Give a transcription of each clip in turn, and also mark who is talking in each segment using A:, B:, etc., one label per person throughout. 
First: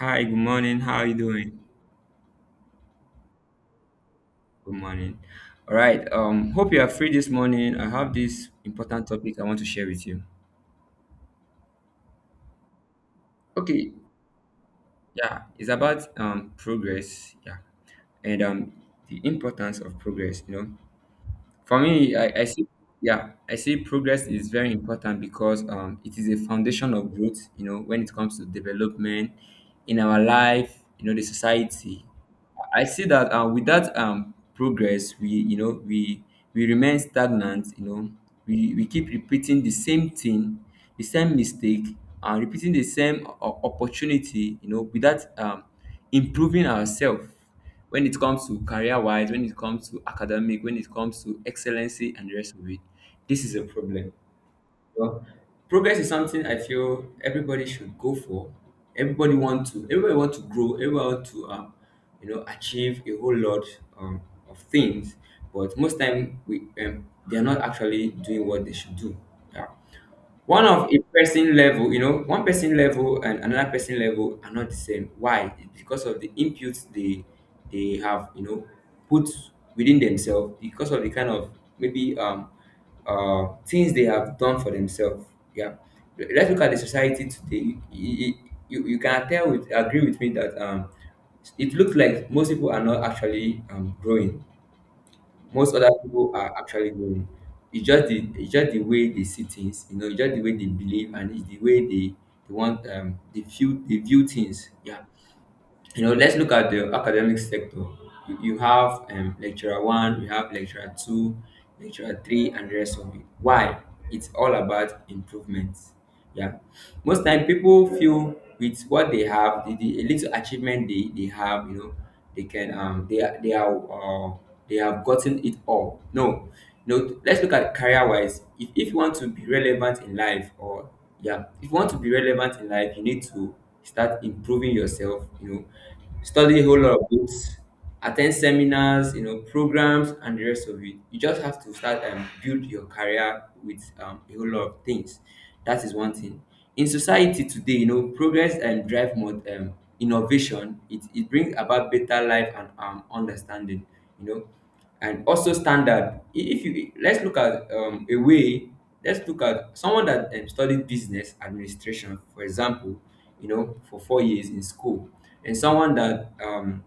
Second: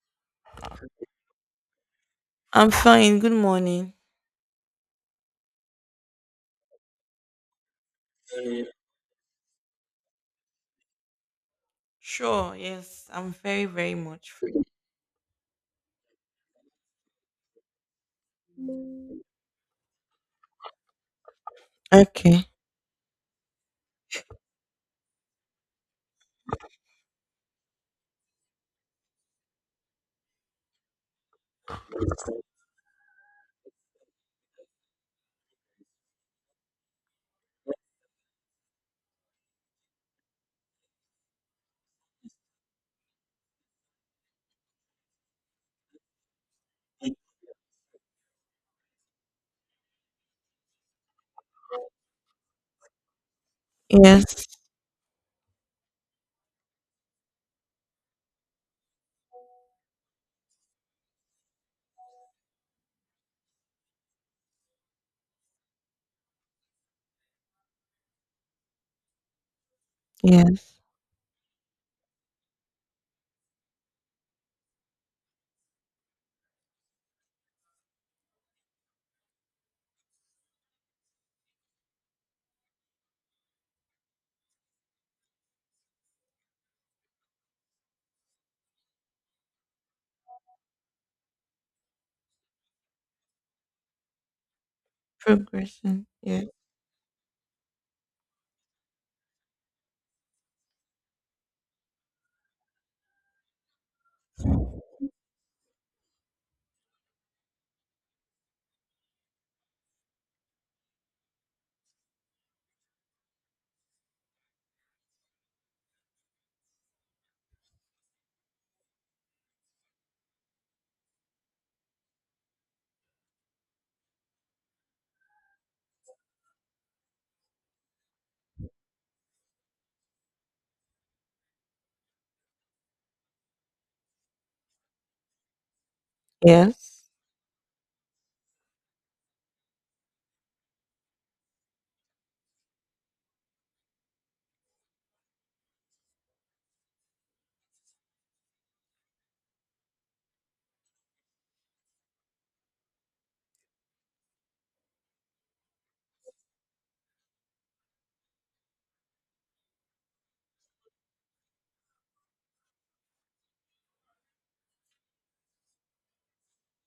A: Hi, good morning. How are you doing?
B: I'm fine. Good morning.
A: Good morning. All right. Hope you are free this morning. I have this important topic I want to share with you.
B: Sure. Yes. I'm very,
A: Okay,
B: very much free.
A: yeah, it's about progress, yeah, and the importance of progress, you know. For me, I
B: Okay.
A: see yeah, I see progress is very important because it is a foundation of growth, you know, when it comes to development in our life, you know, the society. I see that without progress, we remain stagnant, you know, we keep repeating the same thing, the same mistake, and repeating the same opportunity, you know, without improving ourselves when it comes to career wise, when it comes to academic, when it comes to excellency and the rest of it, this is a problem.
B: Yes.
A: Well, progress is something I feel everybody should go for. Everybody want to. Everybody want to grow. Everybody want to, you know, achieve a whole lot um, of things. But most time, we they are not actually doing what they should do. Yeah, one
B: Yes.
A: of a person level, you know, one person level and another person level are not the same. Why? It's because of the inputs they have, you know, put within themselves, because of the kind of maybe things they have done for themselves, yeah. Let's look at the society today. You can tell, with agree with me that it looks like most people are not actually growing. Most other
B: Progression.
A: people
B: Yes.
A: are actually doing. It's just the way they see things, you know, it's just the way they believe, and it's the way they want they feel they view things. Yeah. You know, let's look at the academic sector. You have lecturer one, you have lecturer two, lecturer three, and the rest of it. Why? It's all about improvements. Yeah. Most time people feel with what they have, the little achievement they have, you know, they can they are they are they have gotten it all. No, no. Let's look at career wise. If you want to be relevant in life, or yeah, if you want to be relevant in life, you need to start improving yourself. You know, study a whole lot
B: Yes.
A: of books, attend seminars, you know, programs and the rest of it. You just have to start and build your career with a whole lot of things. That is one thing in society today. You know, progress and drive more innovation, it brings about better life and understanding, you know, and also standard. If you, let's look at a way, let's look at someone that studied business administration, for example, you know, for 4 years in school, and someone that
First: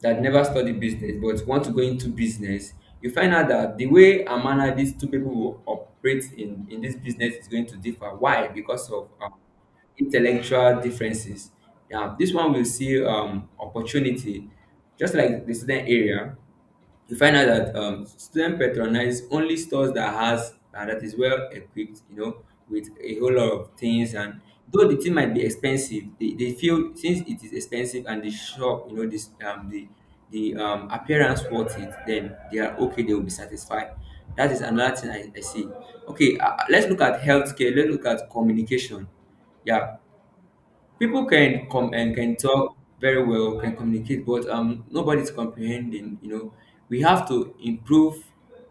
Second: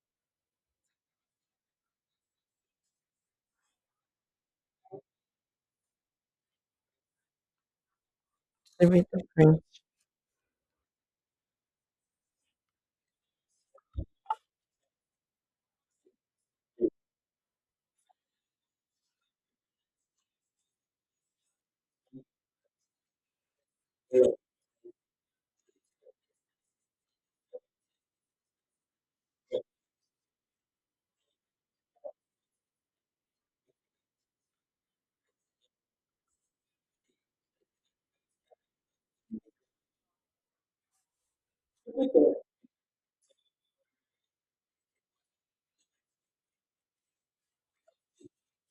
A: that never study business but want to go into business. You find out that the way and manner these two people will operate in this business is going to differ. Why?
B: To
A: Because
B: be
A: of
B: different.
A: intellectual differences. Yeah, this one will see opportunity, just like the student area. You find out that students patronize only stores that has that is well equipped, you know, with a whole lot of things. And though the thing might be expensive, they feel since it is expensive and the shop, you know, this the appearance worth it, then they are okay, they will be satisfied. That is another thing I see. Okay. Let's look at healthcare, let's look at communication. Yeah, people can come and can talk very well, can communicate, but nobody's comprehending, you know. We have to improve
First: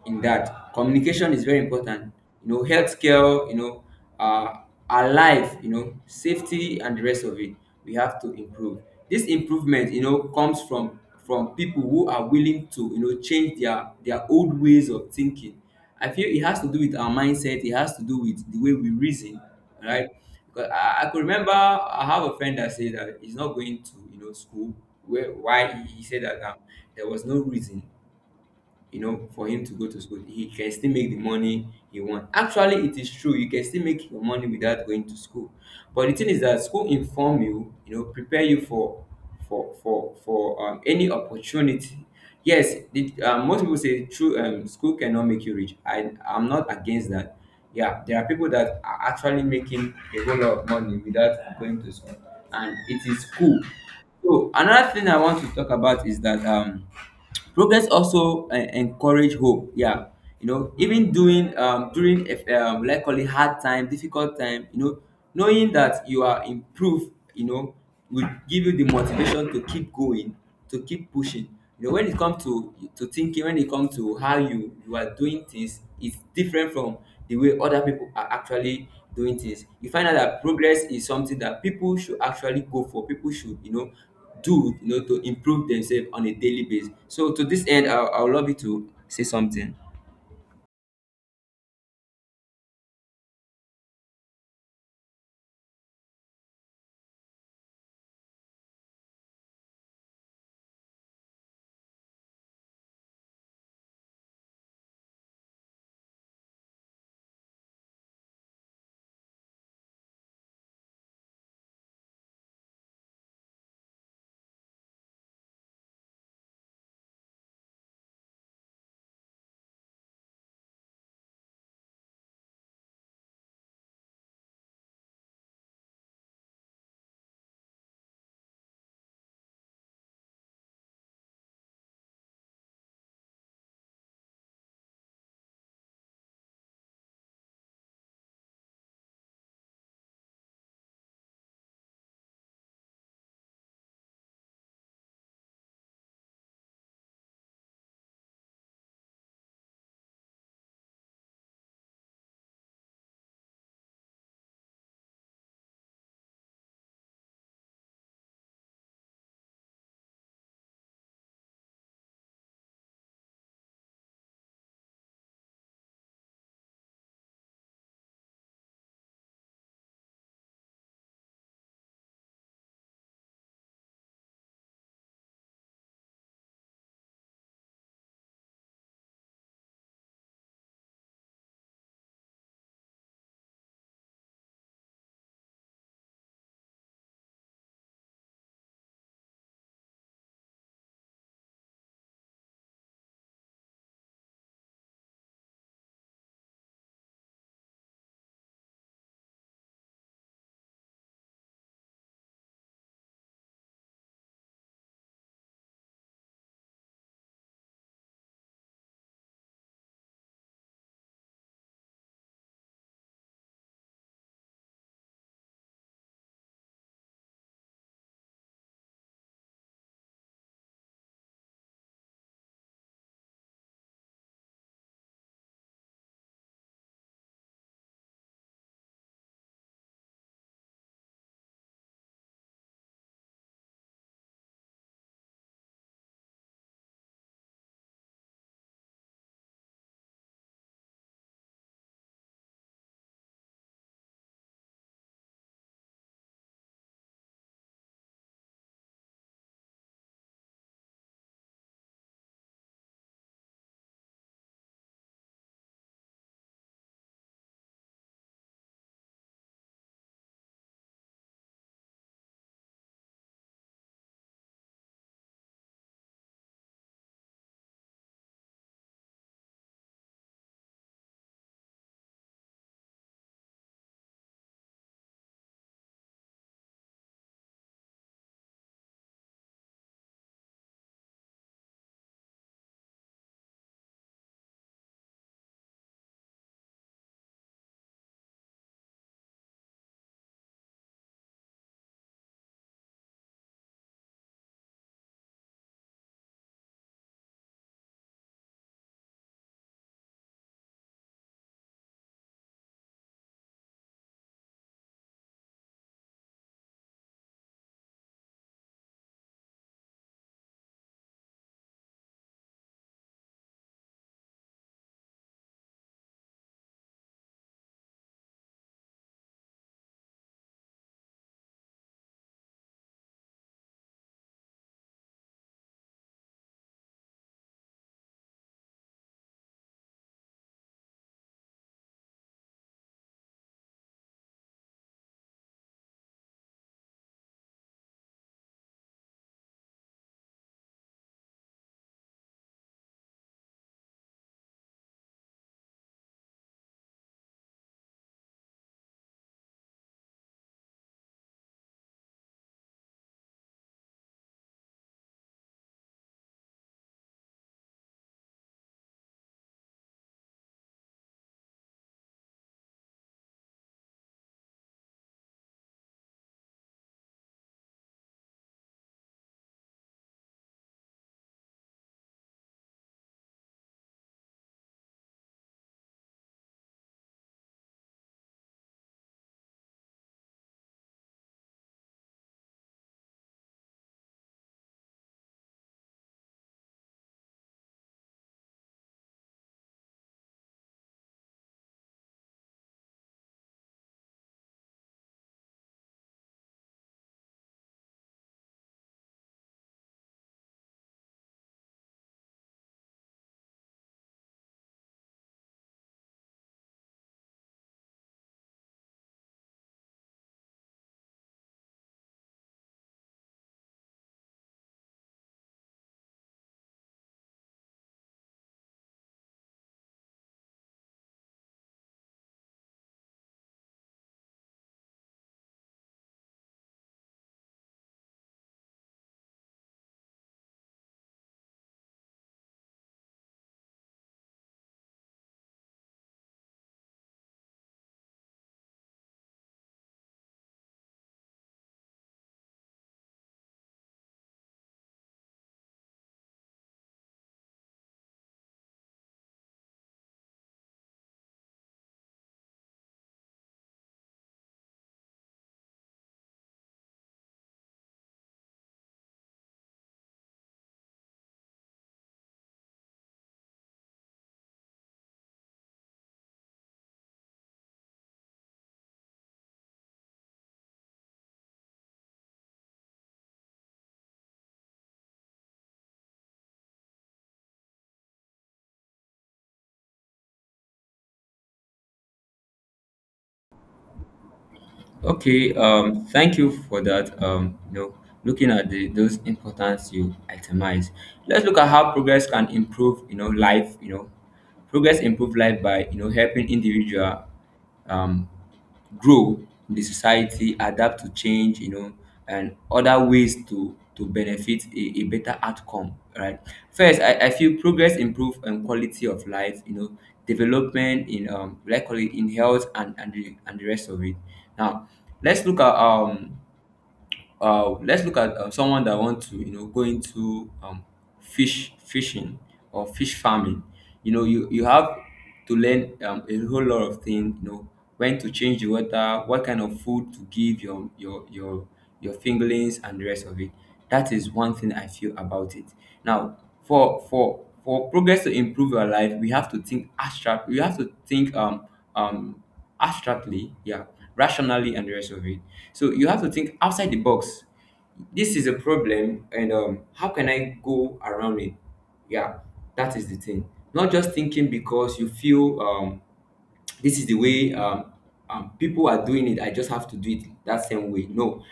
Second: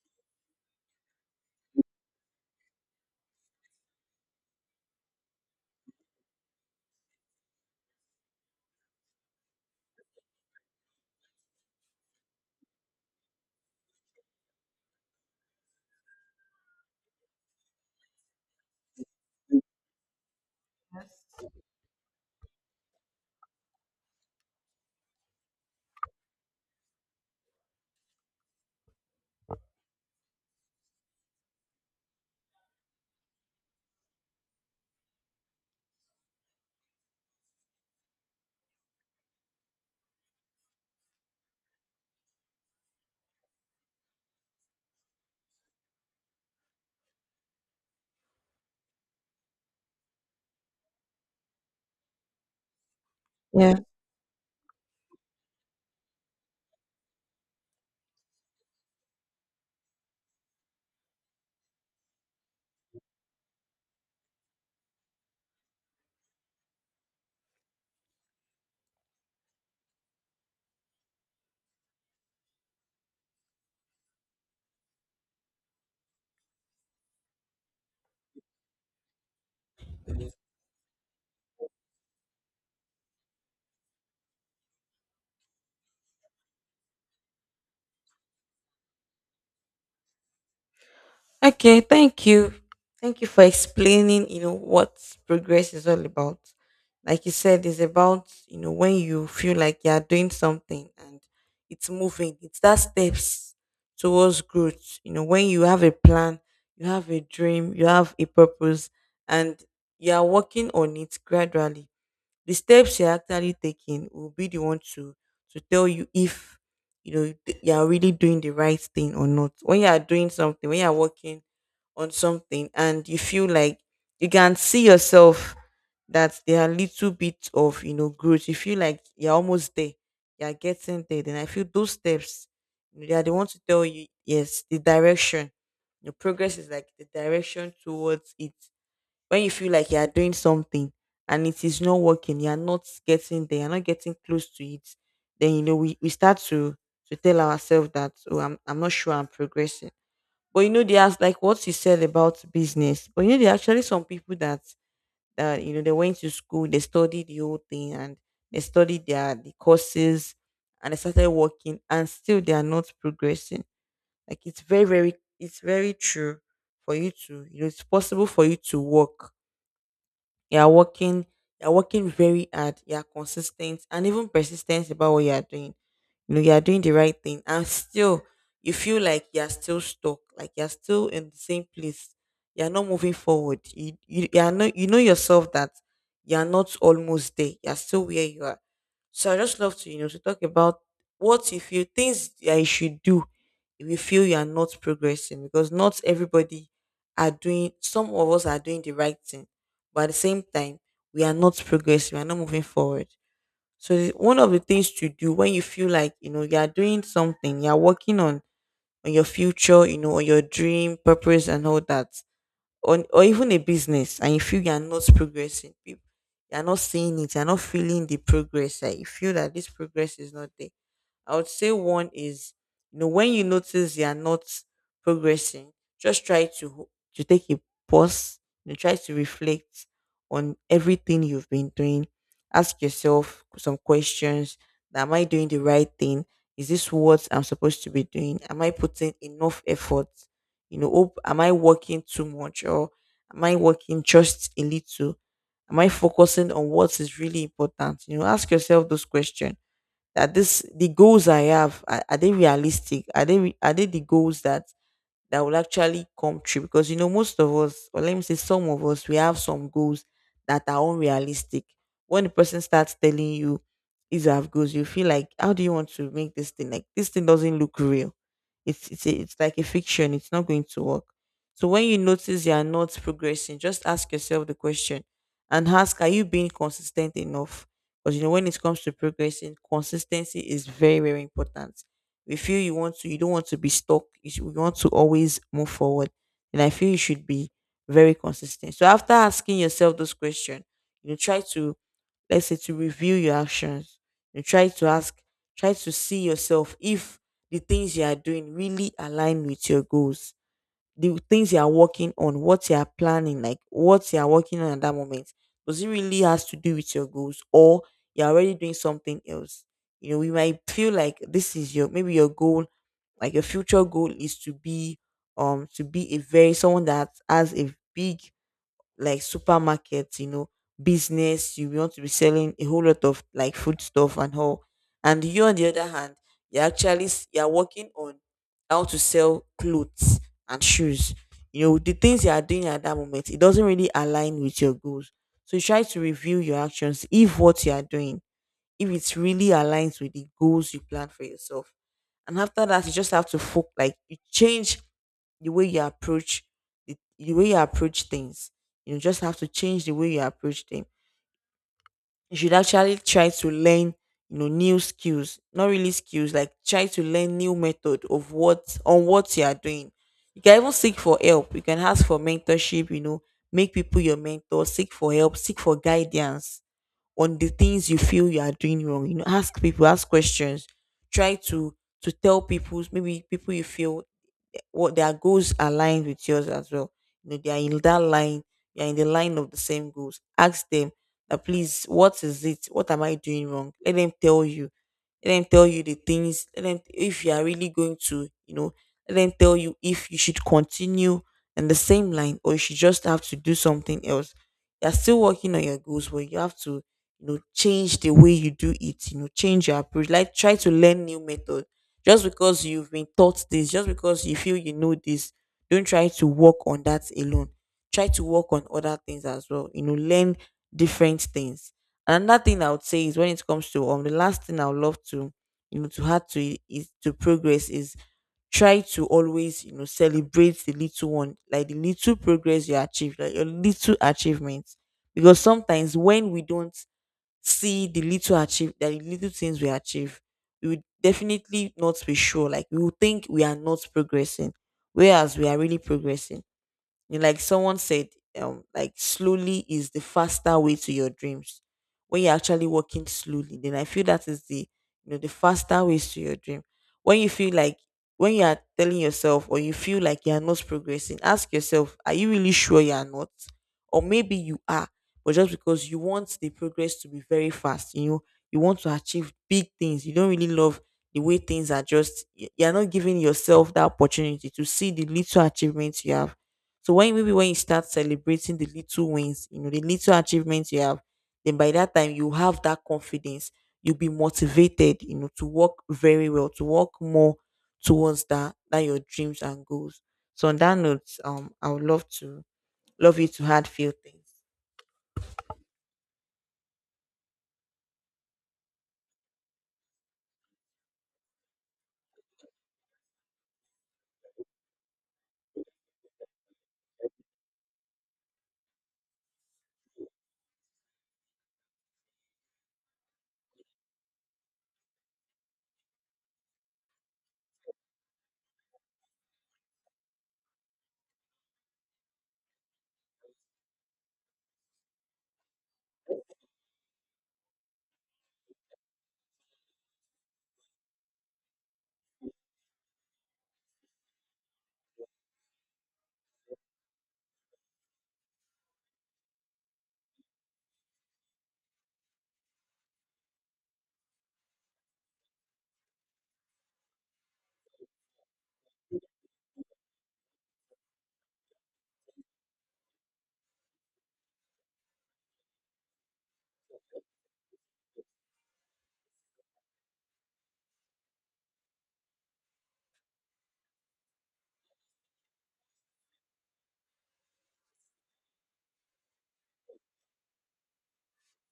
A: in that. Communication is very important, you know. Healthcare, you know, uh our life, you know, safety and the rest of it, we have to improve. This improvement, you know, comes from people who are willing to, you know, change their old ways of thinking. I feel it has to do with our mindset, it has to do with the way we reason. Right. Because I could remember I have a friend that said that he's not going to, you know, school. Where why he said that there was no reason, you know, for him to go to school. He can still make the money he want. Actually, it is true. You can still make your money without going to school. But the thing is that school inform you, you know, prepare you for any opportunity. Yes, most people say true. School cannot make you rich. I'm not against that. Yeah, there are people that are actually making a whole lot of money without going to school, and it is cool.
B: Yes.
A: So another thing I want to talk about is that progress also encourage hope. Yeah, you know, even doing during if, like call it hard time, difficult time, you know, knowing that you are improved, you know, will give you the motivation to keep going, to keep pushing. You know, when it comes to thinking, when it comes to how you are doing things, it's different from the way other people are actually doing things. You find out that progress is something that people should actually go for. People should, you know, do, you know, to improve themselves on a daily basis. So to this end, I would love you to say something.
B: Okay, thank you. Thank you for explaining, you know, what progress is all about. Like you said, it's about, you know, when you feel like you are doing something and it's moving. It's that steps towards growth. You know, when you have a plan, you have a dream, you have a purpose, and you are working on it gradually. The steps you're actually taking will be the one to tell you if you know you are really doing the right thing or not. When you are doing something, when you are working on something and you feel like you can see yourself that there are little bits of, you know, growth. You feel like you're almost there, you're getting there. Then I feel those steps, you know, they are the ones to tell you yes the direction. Your progress is like the direction towards it. When you feel like you are doing something and it is not working, you are not getting there, you're not getting close to it, then you know we start to tell ourselves that, oh, I'm not sure I'm progressing. But you know, they asked like what you said about business. But you know, there are actually some people that that you know they went to school, they studied the whole thing, and they studied the courses, and they started working, and still they are not progressing. Like it's very, very, it's very true for you to, you know, it's possible for you to work. You are working, you are working very hard. You are consistent and even persistent about what you are doing. You know, you are doing the right thing and still you feel like you're still stuck, like you're still in the same place, you're not moving forward. You you are not, you know yourself that you're not almost there, you're still where you are. So I just love to, you know, to talk about what you feel, things that you should do if you feel you are not progressing, because not everybody are doing, some of us are doing the right thing, but at the same time we are not progressing, we are not moving forward. So one of the things to do when you feel like you know you are doing something, you are working on your future, you know, on your dream, purpose, and all that, on or even a business, and you feel you are not progressing, you are not seeing it, you are not feeling the progress, like you feel that this progress is not there. I would say one is, you know, when you notice you are not progressing, just try to to take a pause. You know, try to reflect on everything you've been doing. Ask yourself some questions: Am I doing the right thing? Is this what I'm supposed to be doing? Am I putting enough effort? You know, am I working too much or am I working just a little? Am I focusing on what is really important? You know, ask yourself those questions that this, the goals I have, are they realistic? Are they are they the goals that that will actually come true? Because you know most of us, or let me say some of us, we have some goals that are unrealistic. When the person starts telling you these are goals, you feel like, how do you want to make this thing? Like this thing doesn't look real. It's like a fiction, it's not going to work. So when you notice you are not progressing, just ask yourself the question and ask, are you being consistent enough? Because you know when it comes to progressing, consistency is very, very important. We feel you want to, you don't want to be stuck, you, should, you want to always move forward. And I feel you should be very consistent. So after asking yourself this question, you try to, let's say, to review your actions. You try to ask, try to see yourself if the things you are doing really align with your goals. The things you are working on, what you are planning, like what you are working on at that moment, does it really has to do with your goals, or you're already doing something else? You know, we might feel like this is your, maybe your goal, like your future goal is to be a very someone that has a big like supermarkets, you know, business. You want to be selling a whole lot of like food stuff and all. And you on the other hand, you're actually you're working on how to sell clothes and shoes. You know, the things you are doing at that moment, it doesn't really align with your goals. So you try to review your actions if what you are doing, if it's really aligns with the goals you plan for yourself. And after that, you just have to focus. Like you change the way you approach the way you approach things. You just have to change the way you approach them. You should actually try to learn, you know, new skills. Not really skills, like try to learn new method of what on what you are doing. You can even seek for help, you can ask for mentorship. You know, make people your mentor, seek for help, seek for guidance on the things you feel you are doing wrong. You know, ask people, ask questions. Try to tell people, maybe people you feel what their goals aligned with yours as well. You know, they are in that line, they are in the line of the same goals. Ask them that, please, what is it? What am I doing wrong? Let them tell you. Let them tell you the things. Let them, if you are really going to, you know, let them tell you if you should continue in the same line or you should just have to do something else. You're still working on your goals, but you have to, you know, change the way you do it, you know, change your approach. Like try to learn new method. Just because you've been taught this, just because you feel you know this, don't try to work on that alone. Try to work on other things as well. You know, learn different things. Another thing I would say is, when it comes to the last thing I would love to, you know, to add to it is, to progress is, try to always, you know, celebrate the little one, like the little progress you achieve, like your little achievements. Because sometimes when we don't see the little achieve, the little things we achieve, we would definitely not be sure. Like we would think we are not progressing, whereas we are really progressing. You, like someone said, like, slowly is the faster way to your dreams. When you're actually walking slowly, then I feel that is the, you know, the faster ways to your dream. When you feel like, when you are telling yourself or you feel like you are not progressing, ask yourself, are you really sure you are not? Or maybe you are, but just because you want the progress to be very fast, you know, you want to achieve big things. You don't really love the way things are. Just, you're not giving yourself that opportunity to see the little achievements you have. So when, maybe when you start celebrating the little wins, you know, the little achievements you have, then by that time you have that confidence. You'll be motivated, you know, to work very well, to work more towards that your dreams and goals. So on that note, I would love to love you to add few things.
A: Okay, thank you for that. You know, looking at the, those importance you itemize. Let's look at how progress can improve, you know, life. You know, progress improve life by, you know, helping individual um, grow in the society, adapt to change, you know, and other ways to benefit a better outcome. Right. First, I feel progress improve quality of life. You know, development in likely in health and the rest of it. Now, let's look at um let's look at someone that want to, you know, go into fish fishing or fish farming. You know, you have to learn a whole lot of things. You know, when to change the water, what kind of food to give your your fingerlings and the rest of it. That is one thing I feel about it. Now, for progress to improve your life, we have to think abstract. We have to think um abstractly, yeah, rationally, and the rest of it. So you have to think outside the box. This is a problem, and how can I go around it? Yeah, that is the thing. Not just thinking because you feel this is the way people are doing it. I just have to do it that same way. No,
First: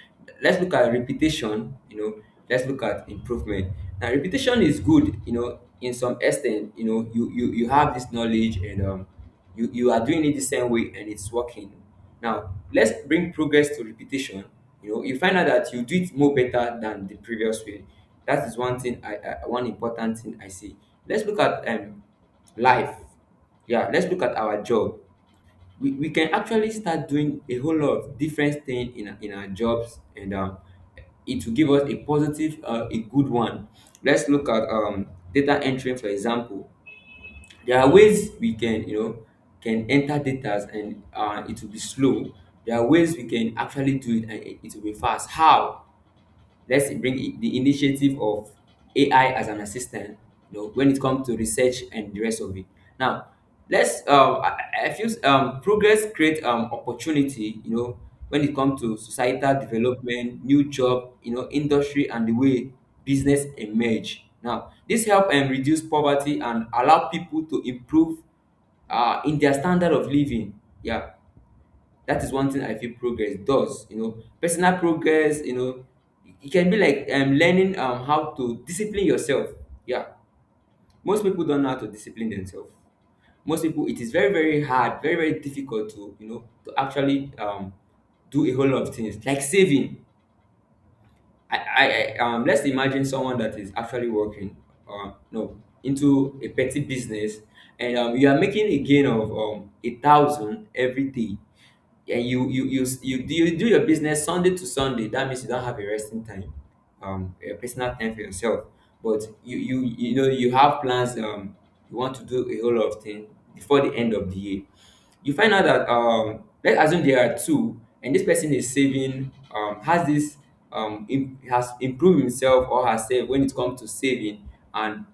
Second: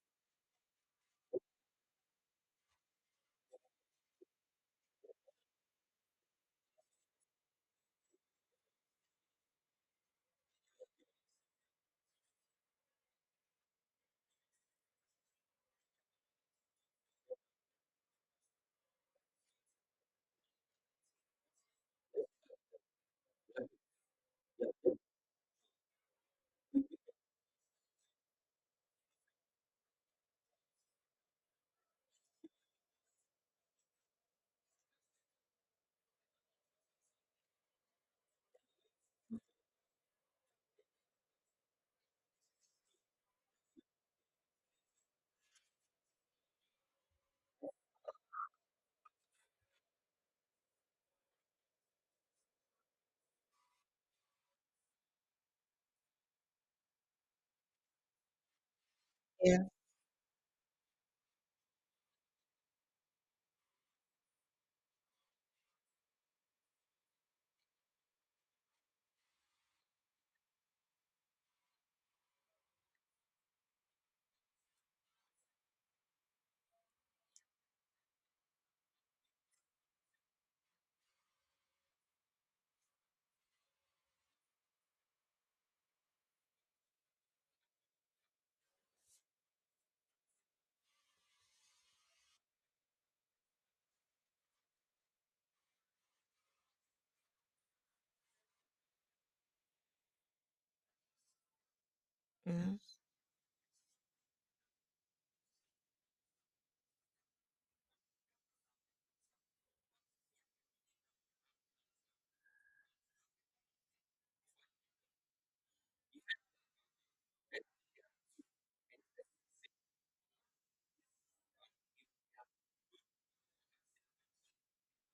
A: let's look at repetition. You know, let's look at improvement. Now, repetition is good. You know, in some extent, you know, you have this knowledge and you you are doing it the same way and it's working. Now, let's bring progress to repetition. You know, you find out that you do it more better than the previous way. That is one thing. I One important thing I see. Let's look at life, yeah, let's look at our job. We can actually start doing a whole lot of different things in, in our jobs, and it will give us a positive a good one. Let's look at data entry, for example. There are ways we can, you know, can enter data, and it will be slow. There are ways we can actually do it and it it will be fast. How? Let's bring the initiative of AI as an assistant, you know, when it comes to research and the rest of it. Now, let's I feel progress create opportunity, you know, when it comes to societal
B: Yeah.
A: development, new job, you know, industry, and the way business emerge. Now, this help and reduce poverty and allow people to improve in their standard of living. Yeah, that is one thing I feel progress does, you know. Personal progress, you know, it can be like, learning, how to discipline yourself. Yeah. Most people don't know how to discipline themselves. Most people, it is very, very hard, very, very difficult to, you know, to actually do a whole lot of things like saving. I let's imagine someone that is actually working, no, into a petty business. And you are making a gain of 1,000 every day. And
B: Yeah.
A: you do your business Sunday to Sunday. That means you don't have a resting time, a personal time for yourself. But you know you have plans. You want to do a whole lot of things before the end of the year. You find out that, let's assume there are two, and this person is saving, has this, has improved himself or herself when it comes to saving, and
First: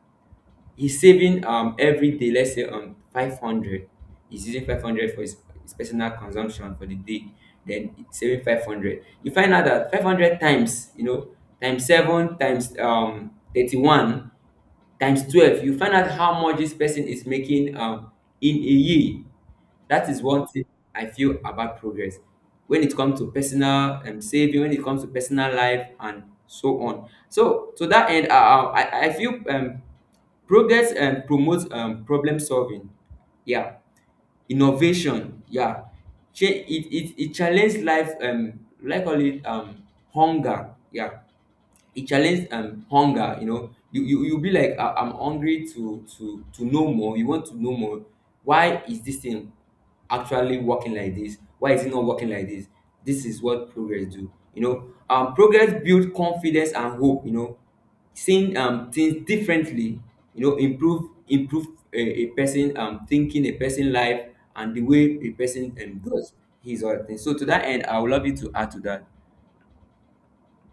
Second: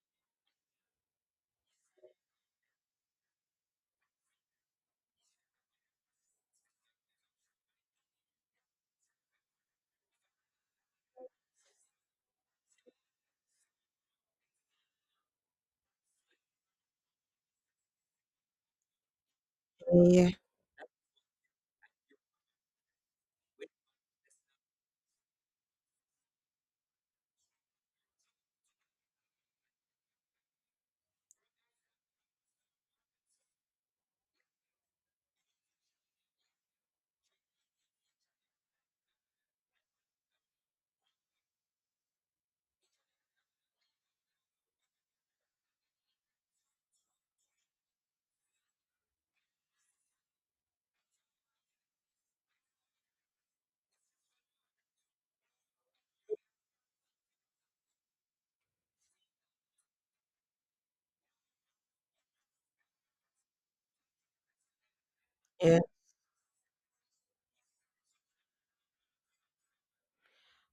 A: he's saving every day. Let's say, 500. He's using 500 for his personal consumption for the day. Then saving 500. You find out that 500 times, you know, times seven, times 31, times 12, you find out how much this person is making, in a year. That is
B: Yeah.
A: one thing I feel about progress, when it comes to personal saving, when it comes to personal life and so on. So to that end, I feel, progress promotes, problem solving, yeah, innovation, yeah. It challenges life, like all it, hunger, yeah. It challenged, hunger, you know, you be like, "I'm hungry to know more. You want to know more. Why is this thing actually working like this? Why is it not working like this? This is what progress do, you know. Progress build confidence and hope, you know, seeing things differently, you know, improve a person, thinking, a person life, and the way a person
B: Yeah.
A: does his or her things. So to that end, I would love you to add to that.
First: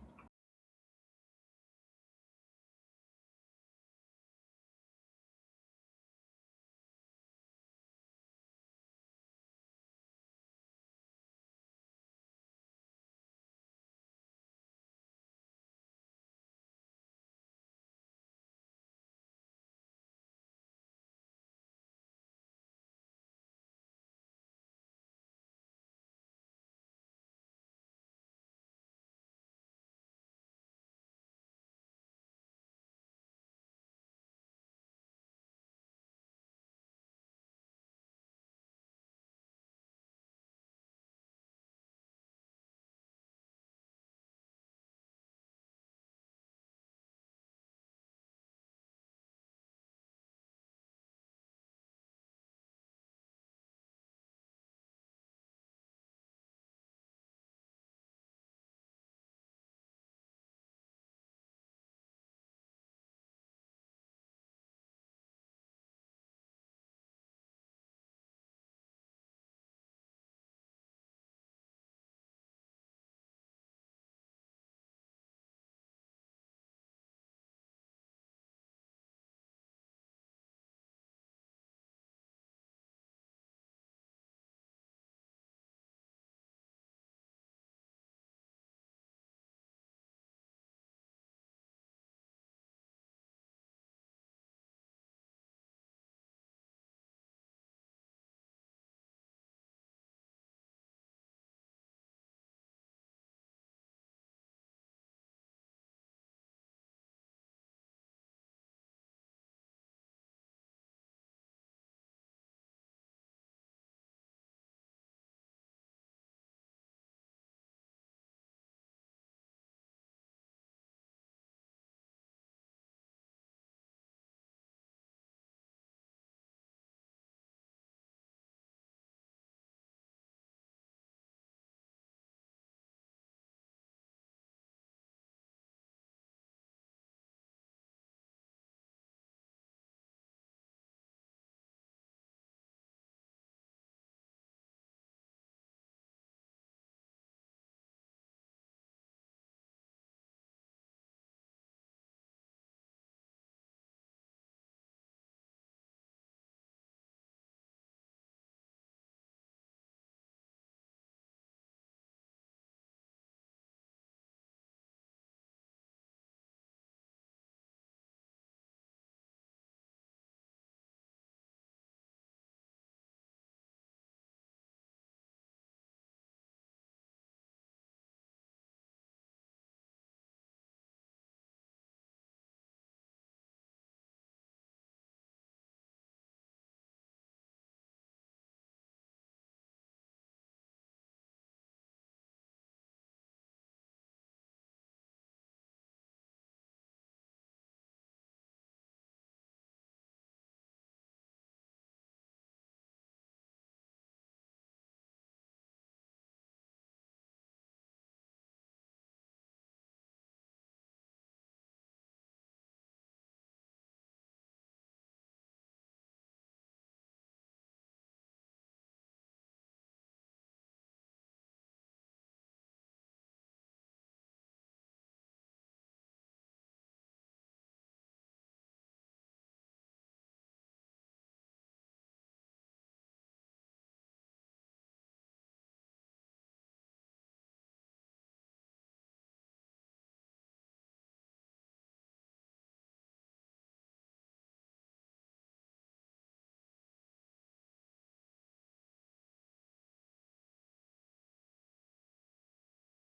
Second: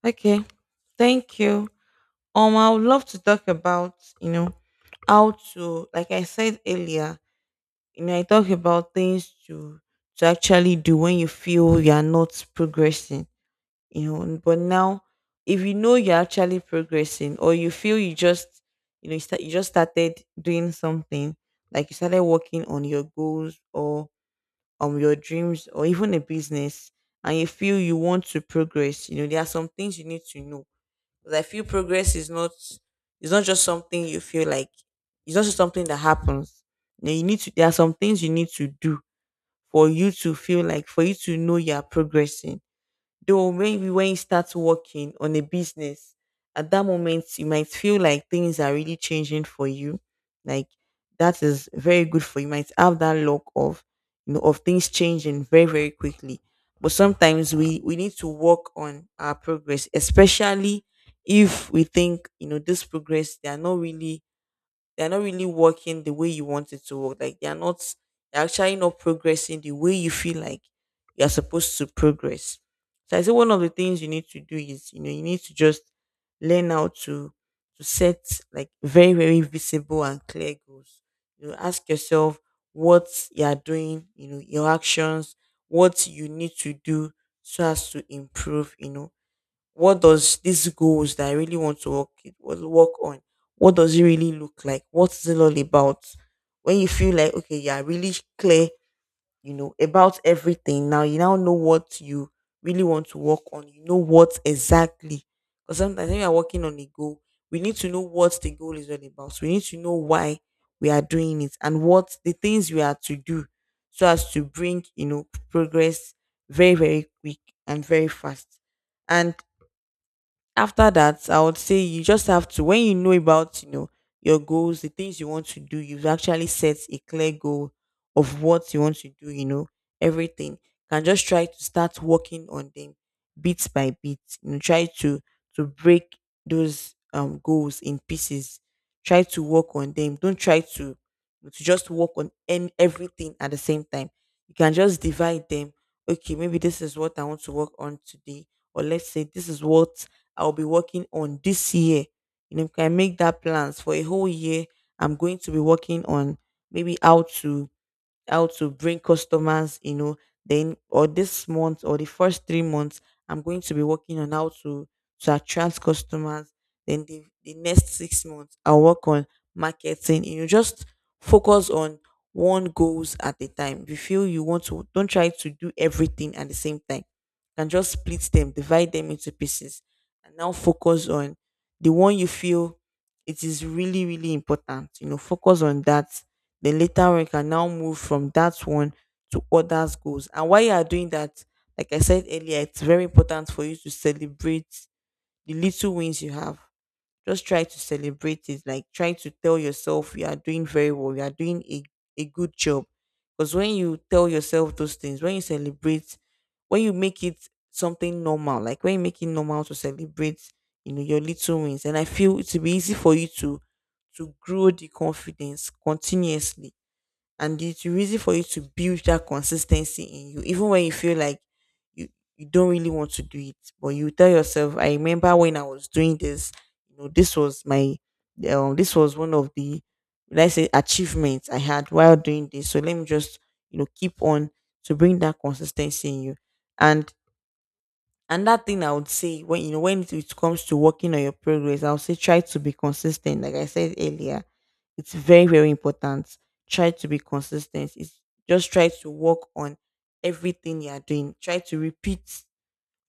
B: Okay. Thank you. I would love to talk about, you know, how to, like I said earlier, you know, I talk about things to actually do when you feel you are not progressing, you know. But now, if you know you're actually progressing, or you feel you just, you know, you, start, you just started doing something, like you started working on your goals or your dreams or even a business, and you feel you want to progress, you know, there are some things you need to know. Because I feel progress is not, it's not just something you feel like, it's not just something that happens. You, know, you need to, there are some things you need to do for you to feel like, for you to know you are progressing. Though maybe when you start working on a business, at that moment you might feel like things are really changing for you. Like that is very good for you. You might have that luck of of things changing very, very quickly. But sometimes we need to work on our progress, especially if we think, you know, this progress, they are not really they're not really working the way you want it to work. Like they're not they're actually not progressing the way you feel like you're supposed to progress. So I say one of the things you need to do is, you know, you need to just learn how to set like very, very visible and clear goals. You know, ask yourself what you are doing, you know, your actions, what you need to do so as to improve, you know, what does these goals that I really want to work on, what does it really look like? What's it all about? When you feel like okay, yeah, really clear, you know, about everything. Now you now know what you really want to work on. You know what exactly. Because sometimes when you are working on a goal, we need to know what the goal is all about. We need to know why we are doing it and what the things we are to do, so as to bring you know progress very very quick and very fast. And after that, I would say you just have to when you know about you know your goals, the things you want to do, you've actually set a clear goal of what you want to do, you know, everything. Can just try to start working on them bit by bit. You know, try to break those goals in pieces. Try to work on them. Don't try to just work on everything at the same time. You can just divide them. Okay, maybe this is what I want to work on today, or let's say this is what I'll be working on this year. You know, you can make that plans for a whole year. I'm going to be working on maybe how to bring customers, you know, then or this month or the first 3 months, I'm going to be working on how to attract customers. Then the next 6 months, I'll work on marketing. You know, just focus on one goals at a time. If you feel you want to, don't try to do everything at the same time. You can just split them, divide them into pieces, and now focus on the one you feel it is really, really important. You know, focus on that then later on, you can now move from that one to others goals. And while you are doing that, like I said earlier, it's very important for you to celebrate the little wins you have. Just try to celebrate it. Like try to tell yourself you are doing very well. You are doing a good job. Because when you tell yourself those things, when you celebrate, when you make it something normal, like when you make it normal to celebrate, you know, your little wins. And I feel it will be easy for you to grow the confidence continuously and it's easy for you to build that consistency in you even when you feel like you you don't really want to do it but you tell yourself I remember when I was doing this, you know, this was my this was one of the, let's say, achievements I had while doing this, so let me just, you know, keep on to bring that consistency in you. And another thing I would say when you know when it comes to working on your progress, I'll say try to be consistent. Like I said earlier, it's very very important. Try to be consistent. It's just try to work on everything you are doing. Try to repeat.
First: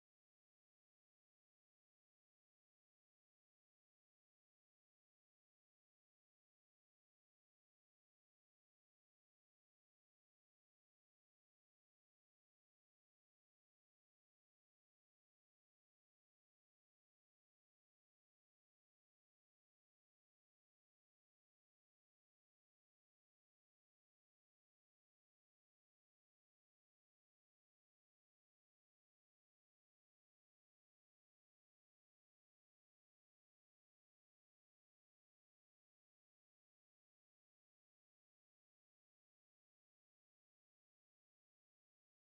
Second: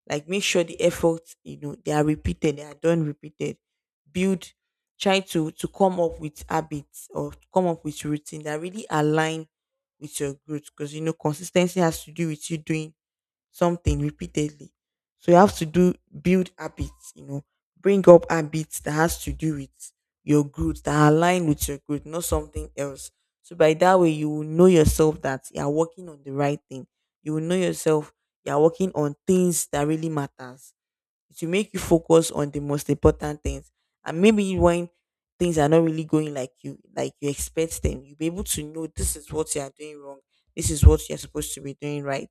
B: Like make sure the efforts you know they are repeated. They are done repeated. Build. Try to come up with habits or come up with routine that really align with your growth. Because you know consistency has to do with you doing something repeatedly. So you have to do build habits, you know, bring up habits that has to do with your growth, that align with your growth, not something else. So by that way you will know yourself that you are working on the right thing. You will know yourself you are working on things that really matters it will make you focus on the most important things. And maybe when things are not really going like you expect them, you'll be able to know this is what you are doing wrong. This is what you're supposed to be doing right.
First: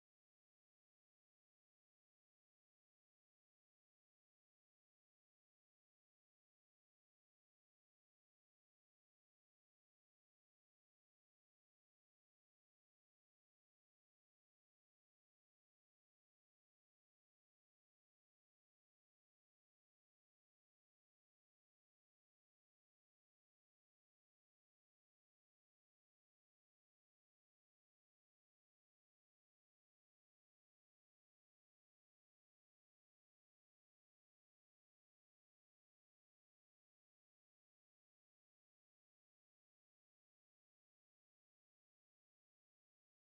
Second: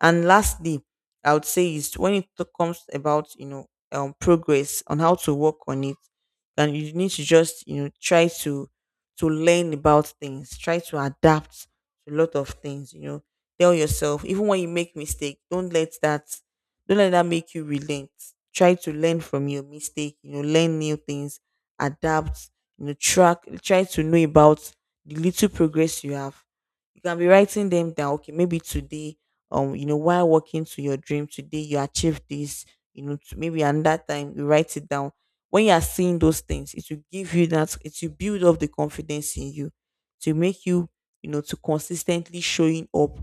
B: And lastly, I would say is when comes about, you know, progress on how to work on it, and you need to just, you know, try to learn about things, try to adapt to a lot of things, you know, tell yourself even when you make mistake don't let that make you relent. Try to learn from your mistake, you know, learn new things, adapt, you know, track, try to know about the little progress you have. You can be writing them down. Okay, maybe today, you know, while walking to your dream today, you achieved this. You know, maybe and that time you write it down. When you are seeing those things, it will give you that. It will build up the confidence in you to make you, you know, to consistently showing up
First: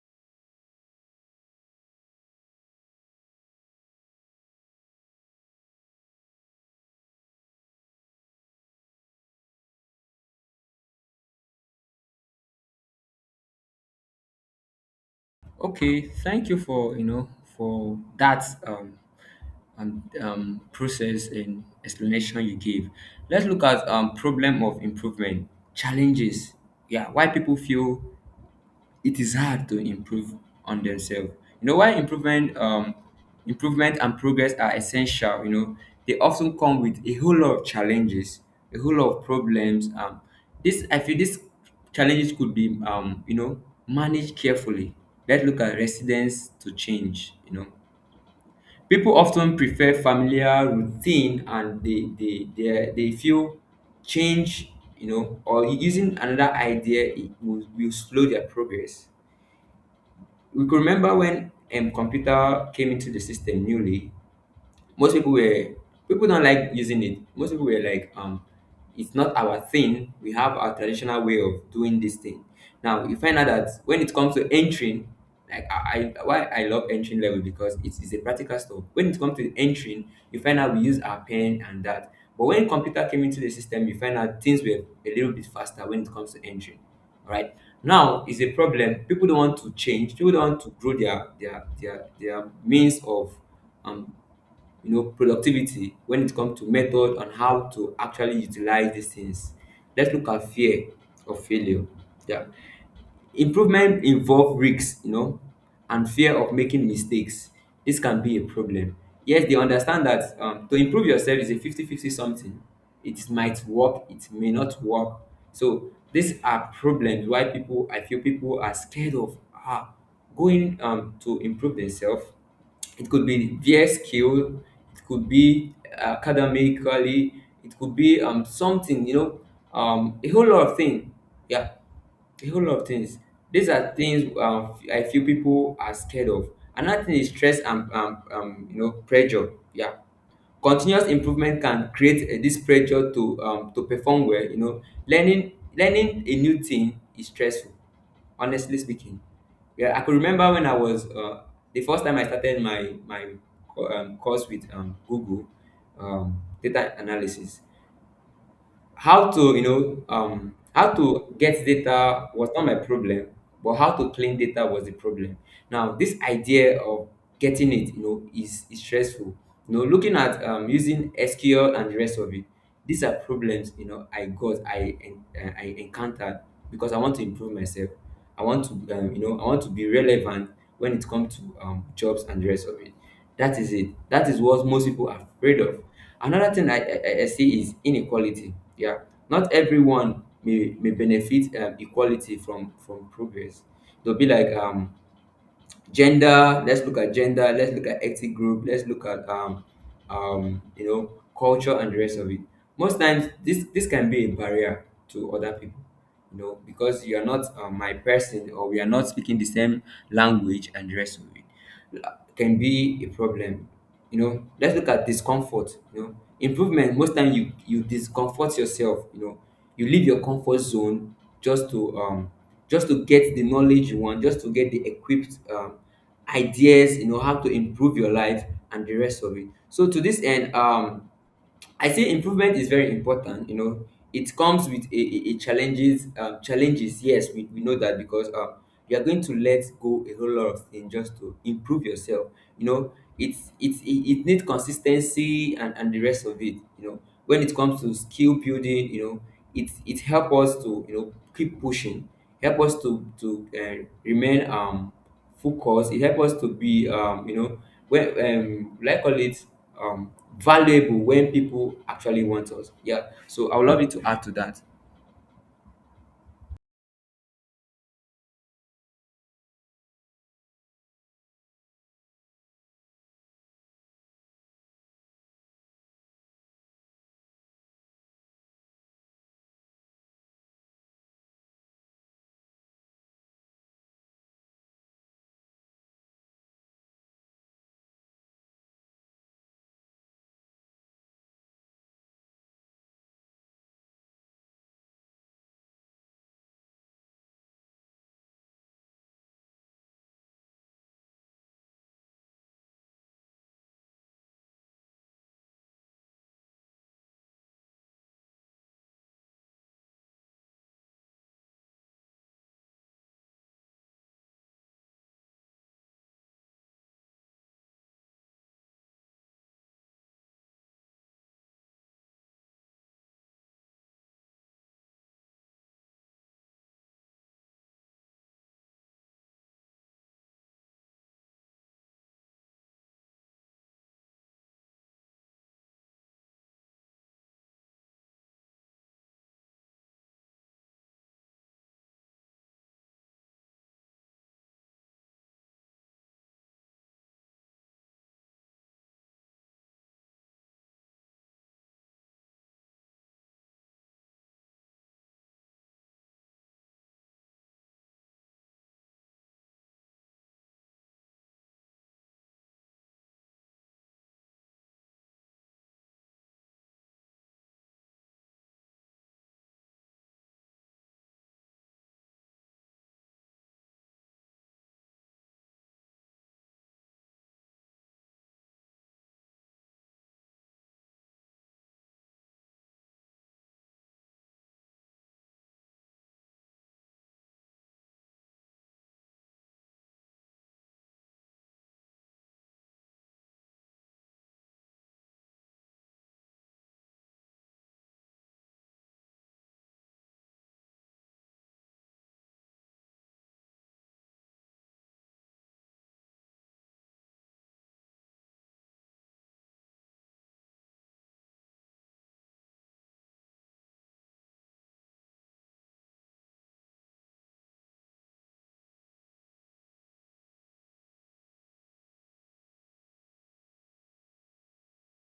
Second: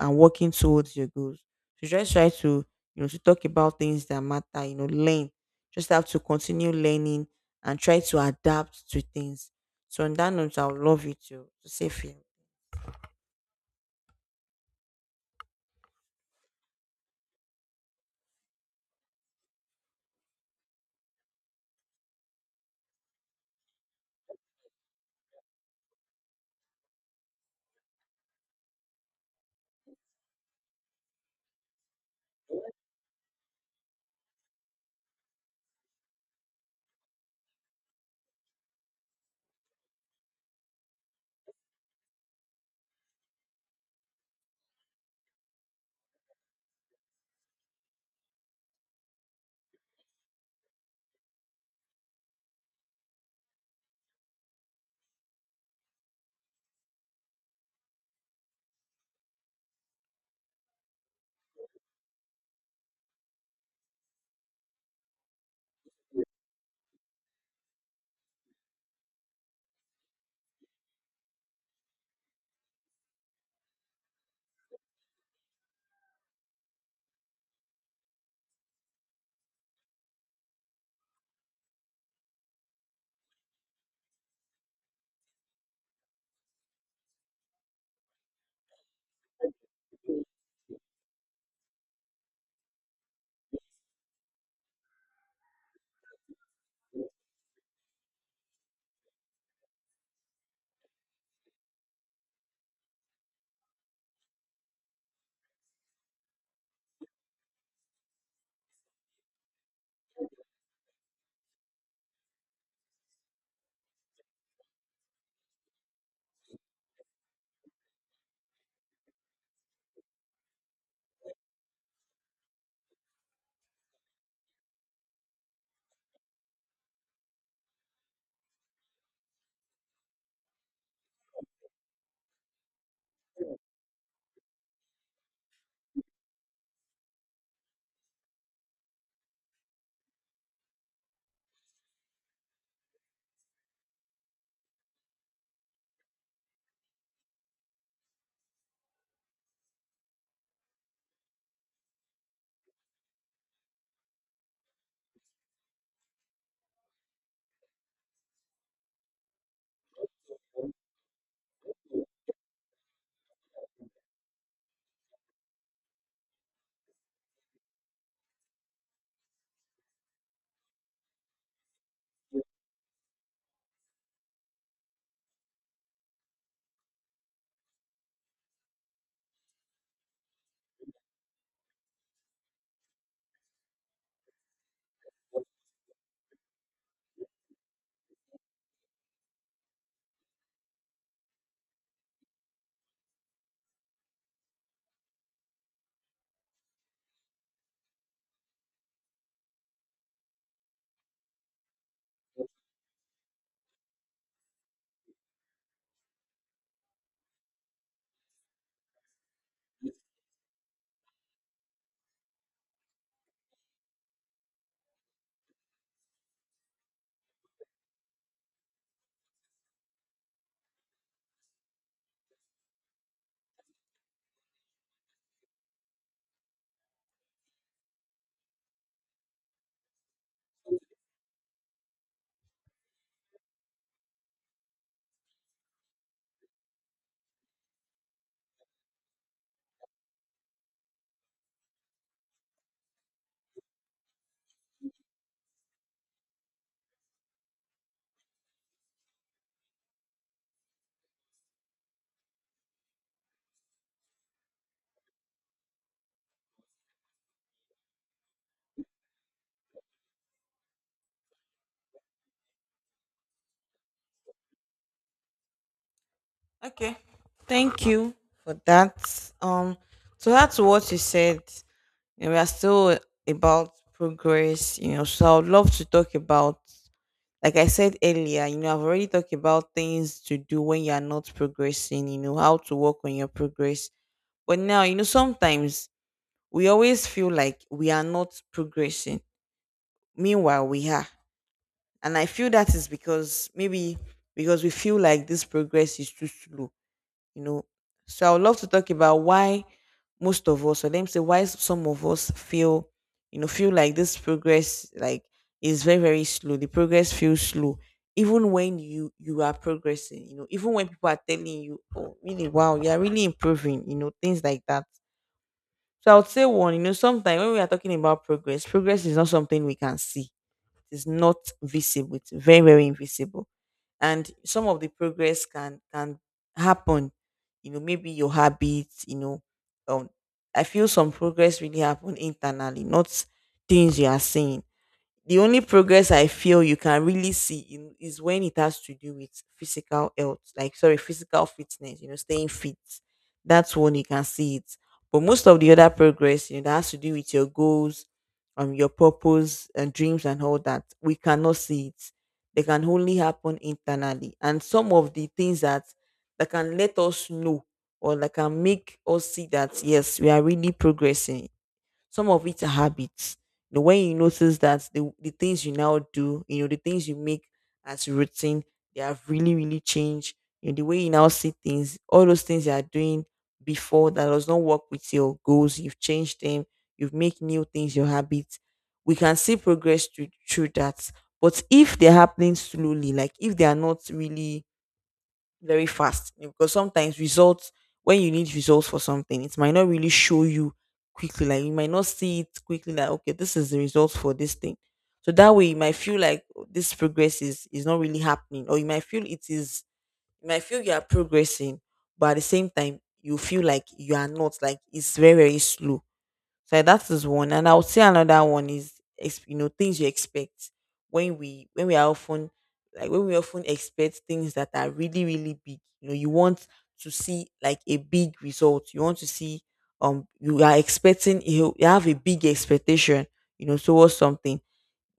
B: and working towards your goals. So just try to, you know, to talk about things that matter. You know, learn. Just have to continue learning and try to adapt to things. So on that note, I would love you to say fear.
A: Okay, thank you for, you know, for that, process and explanation you gave. Let's look at problem of improvement, challenges. Yeah, why people feel it is hard to improve on themselves. You know, while improvement, and progress are essential, you know, they often come with a whole lot of challenges, a whole lot of problems. This I feel these challenges could be, you know, managed carefully. Let's look at resilience to change. You know, people often prefer familiar routine, and they feel change. You know, or using another idea it will, slow their progress. We could remember when, computer came into the system newly. Most people were people don't like using it. Most people were like, it's not our thing. We have our traditional way of doing this thing. Now you find out that when it comes to entering, like, I why I love entering level, because it is a practical stuff. When it comes to entering, you find out we use our pen and that. But when computer came into the system, you find out things were a little bit faster when it comes to entering. All right. Now is a problem. People don't want to change. People don't want to grow their means of, um you know, productivity, when it comes to method on how to actually utilize these things. Let's look at fear of failure, yeah. Improvement involve risks, you know, and fear of making mistakes. This can be a problem. Yes, they understand that, to improve yourself is a 50 50 something. It might work, it may not work. So these are problems why people, I feel people are scared of, going, to improve themselves. It could be their skill, it could be academically, it could be something, you know, a whole lot of things, yeah, a whole lot of things. These are things, I feel people are scared of. Another thing is stress and, you know, pressure. Yeah, continuous improvement can create, this pressure to perform well. You know, learning a new thing is stressful. Honestly speaking, yeah, I could remember when I was, the first time I started my my course with, Google, data analysis. How to, you know, how to get data was not my problem, but how to clean data was the problem. Now this idea of getting it, you know, is stressful. You know, looking at, using sql and the rest of it. These are problems, you know, I encountered, because I want to improve myself. I want to, you know, I want to be relevant when it comes to, jobs and the rest of it. That is it. That is what most people are afraid of. Another thing I see is inequality. Yeah, not everyone may benefit, equality from progress. They'll be like, gender. Let's look at gender. Let's look at ethnic group. Let's look at, you know, culture and the rest of it. Most times this can be a barrier to other people. You know, because you are not, my person, or we are not speaking the same language and the rest of it, can be a problem. You know, let's look at discomfort. You know, improvement. Most time you discomfort yourself. You know, you leave your comfort zone just to, just to get the knowledge you want, just to get the equipped, ideas. You know how to improve your life and the rest of it. So to this end, I say improvement is very important. You know, it comes with a challenges. Challenges, yes, we know that, because, you are going to let go a whole lot of things just to improve yourself. You know, it needs consistency and the rest of it. You know, when it comes to skill building, you know, it help us to, you know, keep pushing, help us to remain, focus. It helps us to be, you know, when, like call it, um, valuable when people actually want us. Yeah. So I would love you to add to that.
B: Okay. Thank you for that. Um so that's what you said. You know, we are still about progress, you know. So I'd love to talk about like I said earlier, you know, I've already talked about things to do when you are not progressing, you know, how to work on your progress. But now, you know, sometimes we always feel like we are not progressing. Meanwhile, we are. And I feel that is because maybe because we feel like this progress is too slow you know. So I would love to talk about why most of us, or let me say why some of us feel, you know, feel like this progress like is very, very slow. The progress feels slow. Even when you are progressing, you know, even when people are telling you, "Oh, really, wow, you are really improving," you know, things like that. So I would say one, you know, sometimes when we are talking about progress, progress is not something we can see is not visible. It's very, very invisible. And some of the progress can happen. You know, maybe your habits, you know, um I feel some progress really happen internally, not things you are saying the only progress I feel you can really see in, is when it has to do with physical health, like sorry, physical fitness, you know, staying fit. That's when you can see it. But most of the other progress, you know, that has to do with your goals, your purpose and dreams and all that, we cannot see it. They can only happen internally. And some of the things that can let us know or that can make us see that yes, we are really progressing some of it are habits. You know, when you notice that the things you now do, you know, the things you make as routine, they have really, really changed. You know, the way you now see things, all those things you are doing before that does not work with your goals, you've changed them, you've made new things your habits. We can see progress through, through that. But if they're happening slowly, like if they are not really very fast you know, because sometimes results when you need results for something it might not really show you quickly like you might not see it quickly like okay this is the results for this thing so that way you might feel like "Oh, this progress is not really happening, or you might feel it is you might feel you are progressing but at the same time you feel like you are not like it's very very slow so yeah, that is one, and I would say another one is you know things you expect when we are often like when we often expect things that are really really big. You know, you want to see like a big result. You want to see you are expecting you have a big expectation. You know, towards something.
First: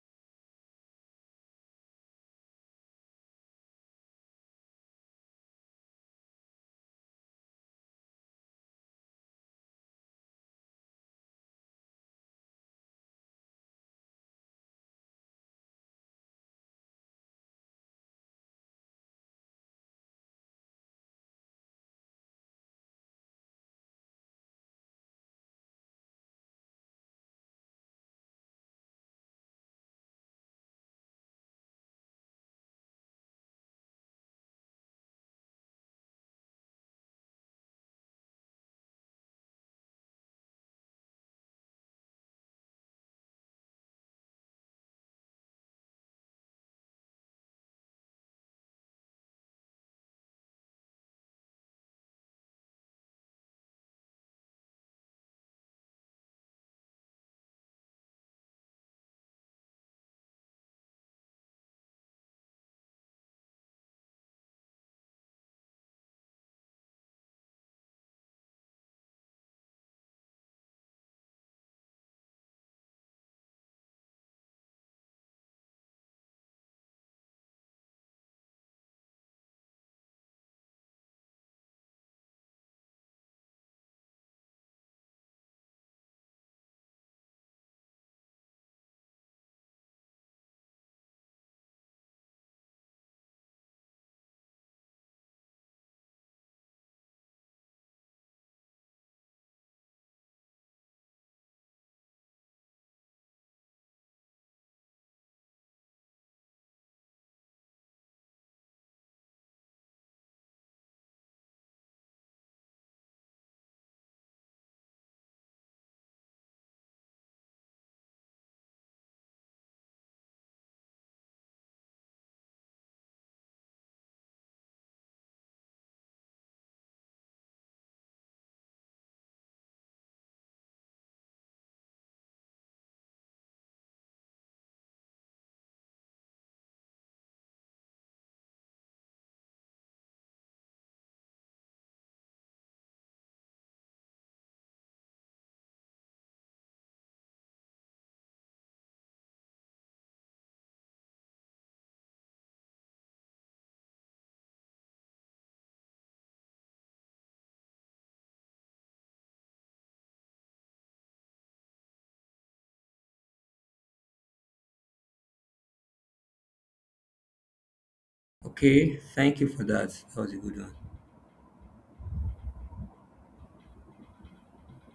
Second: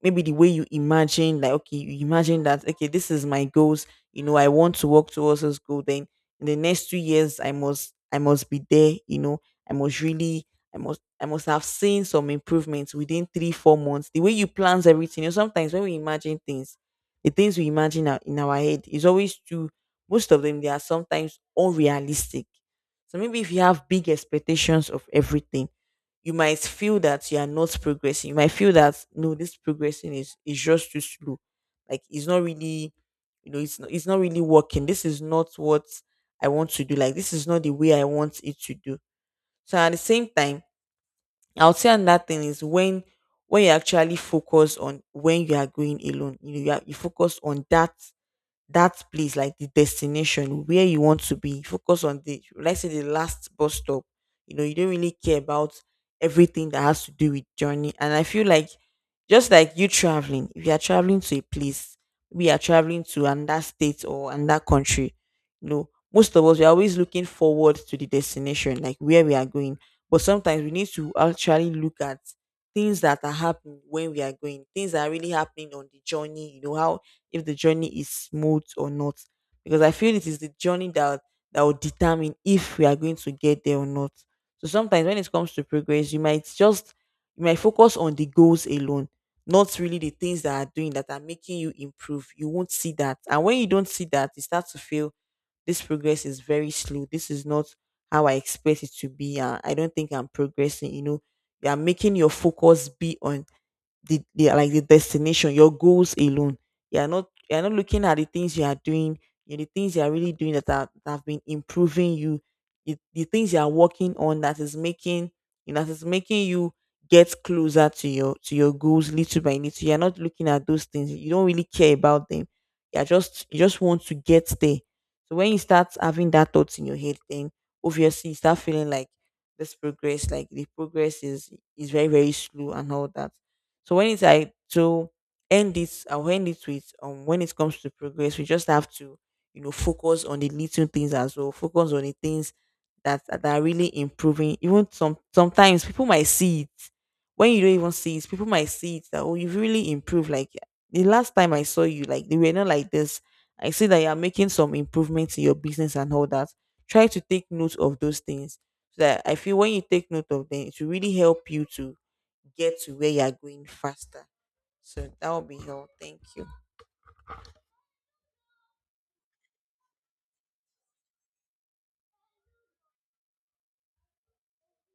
B: Maybe the way you imagine, like, okay, you imagine that, okay, this is my goals, you know, I want to work towards this goal. Then in the next 2 years, I must be there, you know. I must really i must i must have seen some improvements within 3, 4 months. The way you plans everything, you know. Sometimes when we imagine things, the things we imagine are- in our head is always too, most of them, they are sometimes unrealistic. So maybe if you have big expectations of everything, you might feel that you are not progressing. You might feel that, no, this progressing is just too slow. Like, it's not really, you know, it's not really working. This is not what I want to do. Like, this is not the way I want it to do. So at the same time, I would say another thing is, when you actually focus on, when you are going alone, you know, you focus on that place, like the destination where you want to be. Focus on the, let's say, the last bus stop. You know, you don't really care about everything that has to do with journey. And I feel like, just like you traveling, if you are traveling to a place, we are traveling to another state or another country. You know, most of us, we are always looking forward to the destination, like where we are going. But sometimes we need to actually look at things that are happening when we are going, things that are really happening on the journey. You know, how if the journey is smooth or not, because I feel it is the journey that will determine if we are going to get there or not. So sometimes, when it comes to progress, you might focus on the goals alone, not really the things that are doing, that are making you improve. You won't see that, and when you don't see that, you start to feel this progress is very slow, this is not how I expect it to be, I don't think I'm progressing, you know. You are making your focus be on the like the destination, your goals alone. You are not looking at the things you are doing, you know, the things you are really doing that are, that have been improving you, the things you are working on that is making, you know, that is making you get closer to your goals, little by little. You are not looking at those things. You don't really care about them. You just want to get there. So when you start having that thought in your head, then obviously you start feeling like this progress, like the progress is very very slow and all that. So when it's like to end this, I'll end it with, when it comes to progress, we just have to, you know, focus on the little things as well, focus on the things that are really improving. Even sometimes people might see it. When you don't even see it, people might see it that, oh, you've really improved. Like, the last time I saw you, like, you were not like this. I see that you are making some improvements in your business and all that. Try to take note of those things. So that, I feel, when you take note of them, it will really help you to get to where you're going faster. So that will be all. Thank you.
A: Okay, thank you for that. That was a good one.